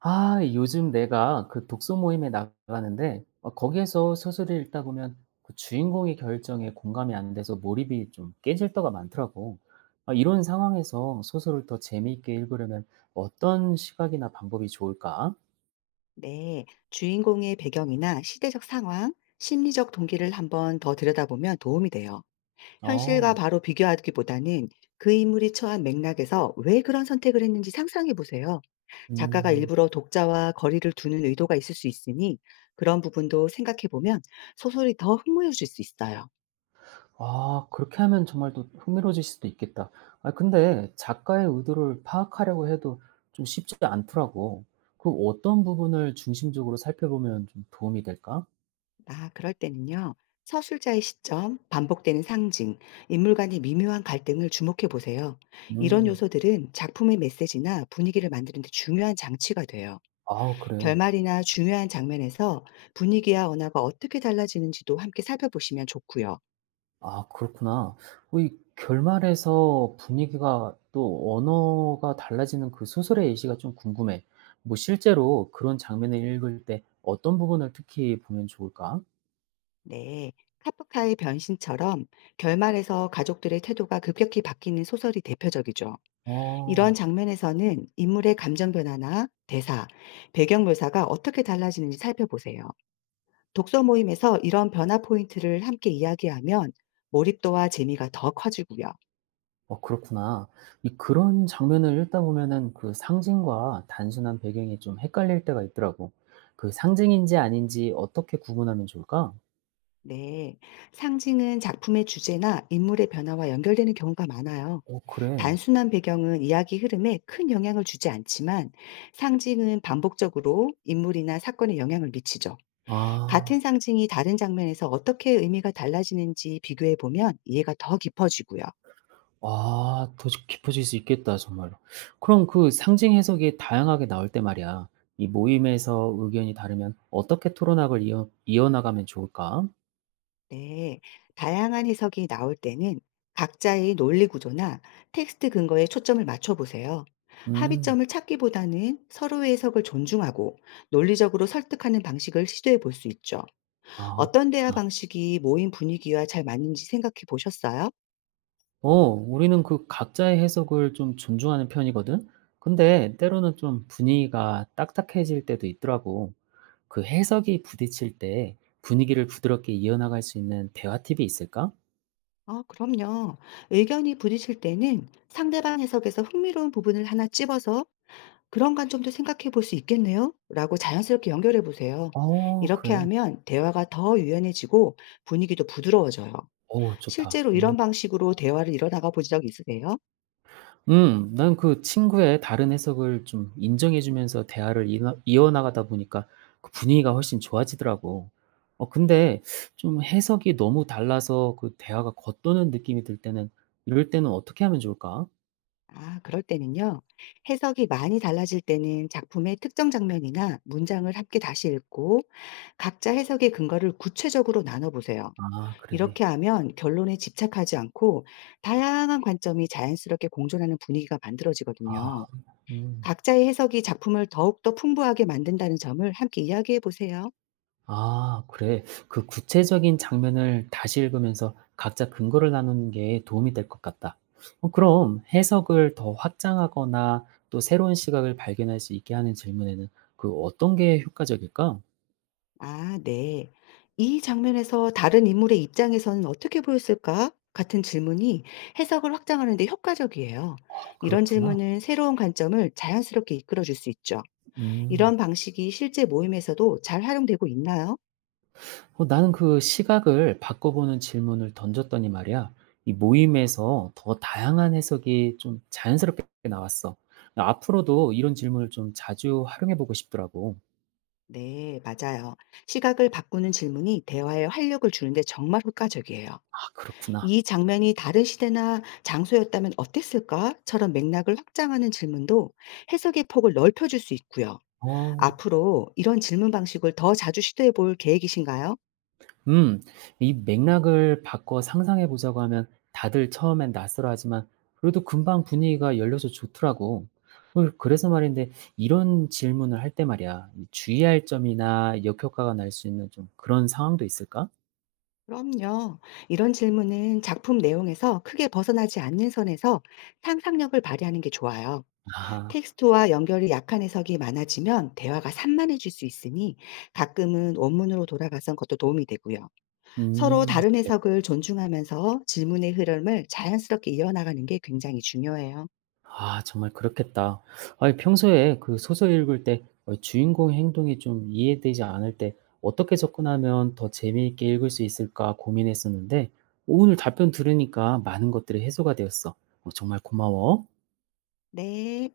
아 요즘 내가 그 독서 모임에 나가는데 거기에서 소설을 읽다 보면 그 주인공의 결정에 공감이 안 돼서 몰입이 좀 깨질 때가 많더라고. 아, 이런 상황에서 소설을 더 재미있게 읽으려면 어떤 시각이나 방법이 좋을까? 네, 주인공의 배경이나 시대적 상황, 심리적 동기를 한번 더 들여다보면 도움이 돼요. 현실과 어, 바로 비교하기보다는 그 인물이 처한 맥락에서 왜 그런 선택을 했는지 상상해 보세요. 작가가 음, 일부러 독자와 거리를 두는 의도가 있을 수 있으니 그런 부분도 생각해 보면 소설이 더 흥미로워질 수 있어요. 아, 그렇게 하면 정말 또 흥미로워질 수도 있겠다. 아, 근데 작가의 의도를 파악하려고 해도 좀 쉽지 않더라고. 그럼 어떤 부분을 중심적으로 살펴보면 좀 도움이 될까? 아, 그럴 때는요. 서술자의 시점, 반복되는 상징, 인물 간의 미묘한 갈등을 주목해 보세요. 이런 음. 요소들은 작품의 메시지나 분위기를 만드는 데 중요한 장치가 돼요. 아 그래. 결말이나 중요한 장면에서 분위기와 언어가 어떻게 달라지는지도 함께 살펴보시면 좋고요. 아 그렇구나. 어 이 결말에서 분위기가 또 언어가 달라지는 그 소설의 예시가 좀 궁금해. 뭐 실제로 그런 장면을 읽을 때 어떤 부분을 특히 보면 좋을까? 네. 카프카의 변신처럼 결말에서 가족들의 태도가 급격히 바뀌는 소설이 대표적이죠. 이런 어. 장면에서는 인물의 감정 변화나 대사, 배경 묘사가 어떻게 달라지는지 살펴보세요. 독서 모임에서 이런 변화 포인트를 함께 이야기하면 몰입도와 재미가 더 커지고요. 어 그렇구나. 이 그런 장면을 읽다 보면은 그 상징과 단순한 배경이 좀 헷갈릴 때가 있더라고. 그 상징인지 아닌지 어떻게 구분하면 좋을까? 네. 상징은 작품의 주제나 인물의 변화와 연결되는 경우가 많아요. 어 그래. 단순한 배경은 이야기 흐름에 큰 영향을 주지 않지만 상징은 반복적으로 인물이나 사건에 영향을 미치죠. 같은 아. 상징이 다른 장면에서 어떻게 의미가 달라지는지 비교해 보면 이해가 더 깊어지고요. 아 깊어질 수 있겠다 정말로. 그럼 그 상징 해석이 다양하게 나올 때 말이야. 이 모임에서 의견이 다르면 어떻게 토론학을 이어나가면 좋을까? 네, 다양한 해석이 나올 때는 각자의 논리 구조나 텍스트 근거에 초점을 맞춰보세요. 음. 합의점을 찾기보다는 서로의 해석을 존중하고 논리적으로 설득하는 방식을 시도해 볼 수 있죠. 아 어떤 대화 그렇구나. 방식이 모임 분위기와 잘 맞는지 생각해 보셨어요? 어 우리는 그 각자의 해석을 좀 존중하는 편이거든. 근데 때로는 좀 분위기가 딱딱해질 때도 있더라고. 그 해석이 부딪힐 때 분위기를 부드럽게 이어나갈 수 있는 대화 팁이 있을까? 그럼요. 의견이 부딪힐 때는 상대방 해석에서 흥미로운 부분을 하나 찝어서 "그런 관점도 생각해 볼 수 있겠네요. 라고 자연스럽게 연결해 보세요. 어 이렇게 그래. 하면 대화가 더 유연해지고 분위기도 부드러워져요. 어우 좋다. 실제로 이런 음. 방식으로 대화를 이뤄나가 보신 적 있으세요? 음. 난 그 친구의 다른 해석을 좀 인정해 주면서 대화를 이어나가다 보니까 그 분위기가 훨씬 좋아지더라고. 어 근데 좀 해석이 너무 달라서 그 대화가 겉도는 느낌이 들 때는 이럴 때는 어떻게 하면 좋을까? 아, 그럴 때는요. 해석이 많이 달라질 때는 작품의 특정 장면이나 문장을 함께 다시 읽고 각자 해석의 근거를 구체적으로 나눠보세요. 아 이렇게 그래. 하면 결론에 집착하지 않고 다양한 관점이 자연스럽게 공존하는 분위기가 아. 만들어지거든요. 음. 각자의 해석이 작품을 더욱더 풍부하게 만든다는 점을 함께 이야기해 보세요. 아 그래. 그 구체적인 장면을 다시 읽으면서 각자 근거를 나누는 게 도움이 될 것 같다. 어 그럼 해석을 더 확장하거나 또 새로운 시각을 발견할 수 있게 하는 질문에는 그 어떤 게 효과적일까? 아, 네. "이 장면에서 다른 인물의 입장에서는 어떻게 보였을까?" 같은 질문이 해석을 확장하는 데 효과적이에요. 아 이런 그렇구나. 질문은 새로운 관점을 자연스럽게 이끌어 줄 수 있죠. 음. 이런 방식이 실제 모임에서도 잘 활용되고 있나요? 어 나는 그 시각을 바꿔보는 질문을 던졌더니 말이야. 이 모임에서 더 다양한 해석이 좀 자연스럽게 나왔어. 앞으로도 이런 질문을 좀 자주 활용해 보고 싶더라고. 네, 맞아요. 시각을 바꾸는 질문이 대화에 활력을 주는데 정말 효과적이에요. 아 그렇구나. "이 장면이 다른 시대나 장소였다면 어땠을까?"처럼 맥락을 확장하는 질문도 해석의 폭을 넓혀줄 수 있고요. 어. 앞으로 이런 질문 방식을 더 자주 시도해 볼 계획이신가요? 음, 이 맥락을 바꿔 상상해 보자고 하면 다들 처음엔 낯설어하지만 그래도 금방 분위기가 열려서 좋더라고. 헐, 그래서 말인데 이런 질문을 할 때 말이야. 이 주의할 점이나 역효과가 날 수 있는 좀 그런 상황도 있을까? 그럼요. 이런 질문은 작품 내용에서 크게 벗어나지 않는 선에서 상상력을 발휘하는 게 좋아요. 아, 텍스트와 연결이 약한 해석이 많아지면 대화가 산만해질 수 있으니 가끔은 원문으로 돌아가선 것도 도움이 되고요. 서로 음. 다른 해석을 존중하면서 질문의 흐름을 자연스럽게 이어나가는 게 굉장히 중요해요. 아 정말 그렇겠다. 아니 평소에 그 소설 읽을 때 어 주인공의 행동이 좀 이해되지 않을 때 어떻게 접근하면 더 재미있게 읽을 수 있을까 고민했었는데 오늘 답변 들으니까 많은 것들이 해소가 되었어. 어 정말 고마워. 네.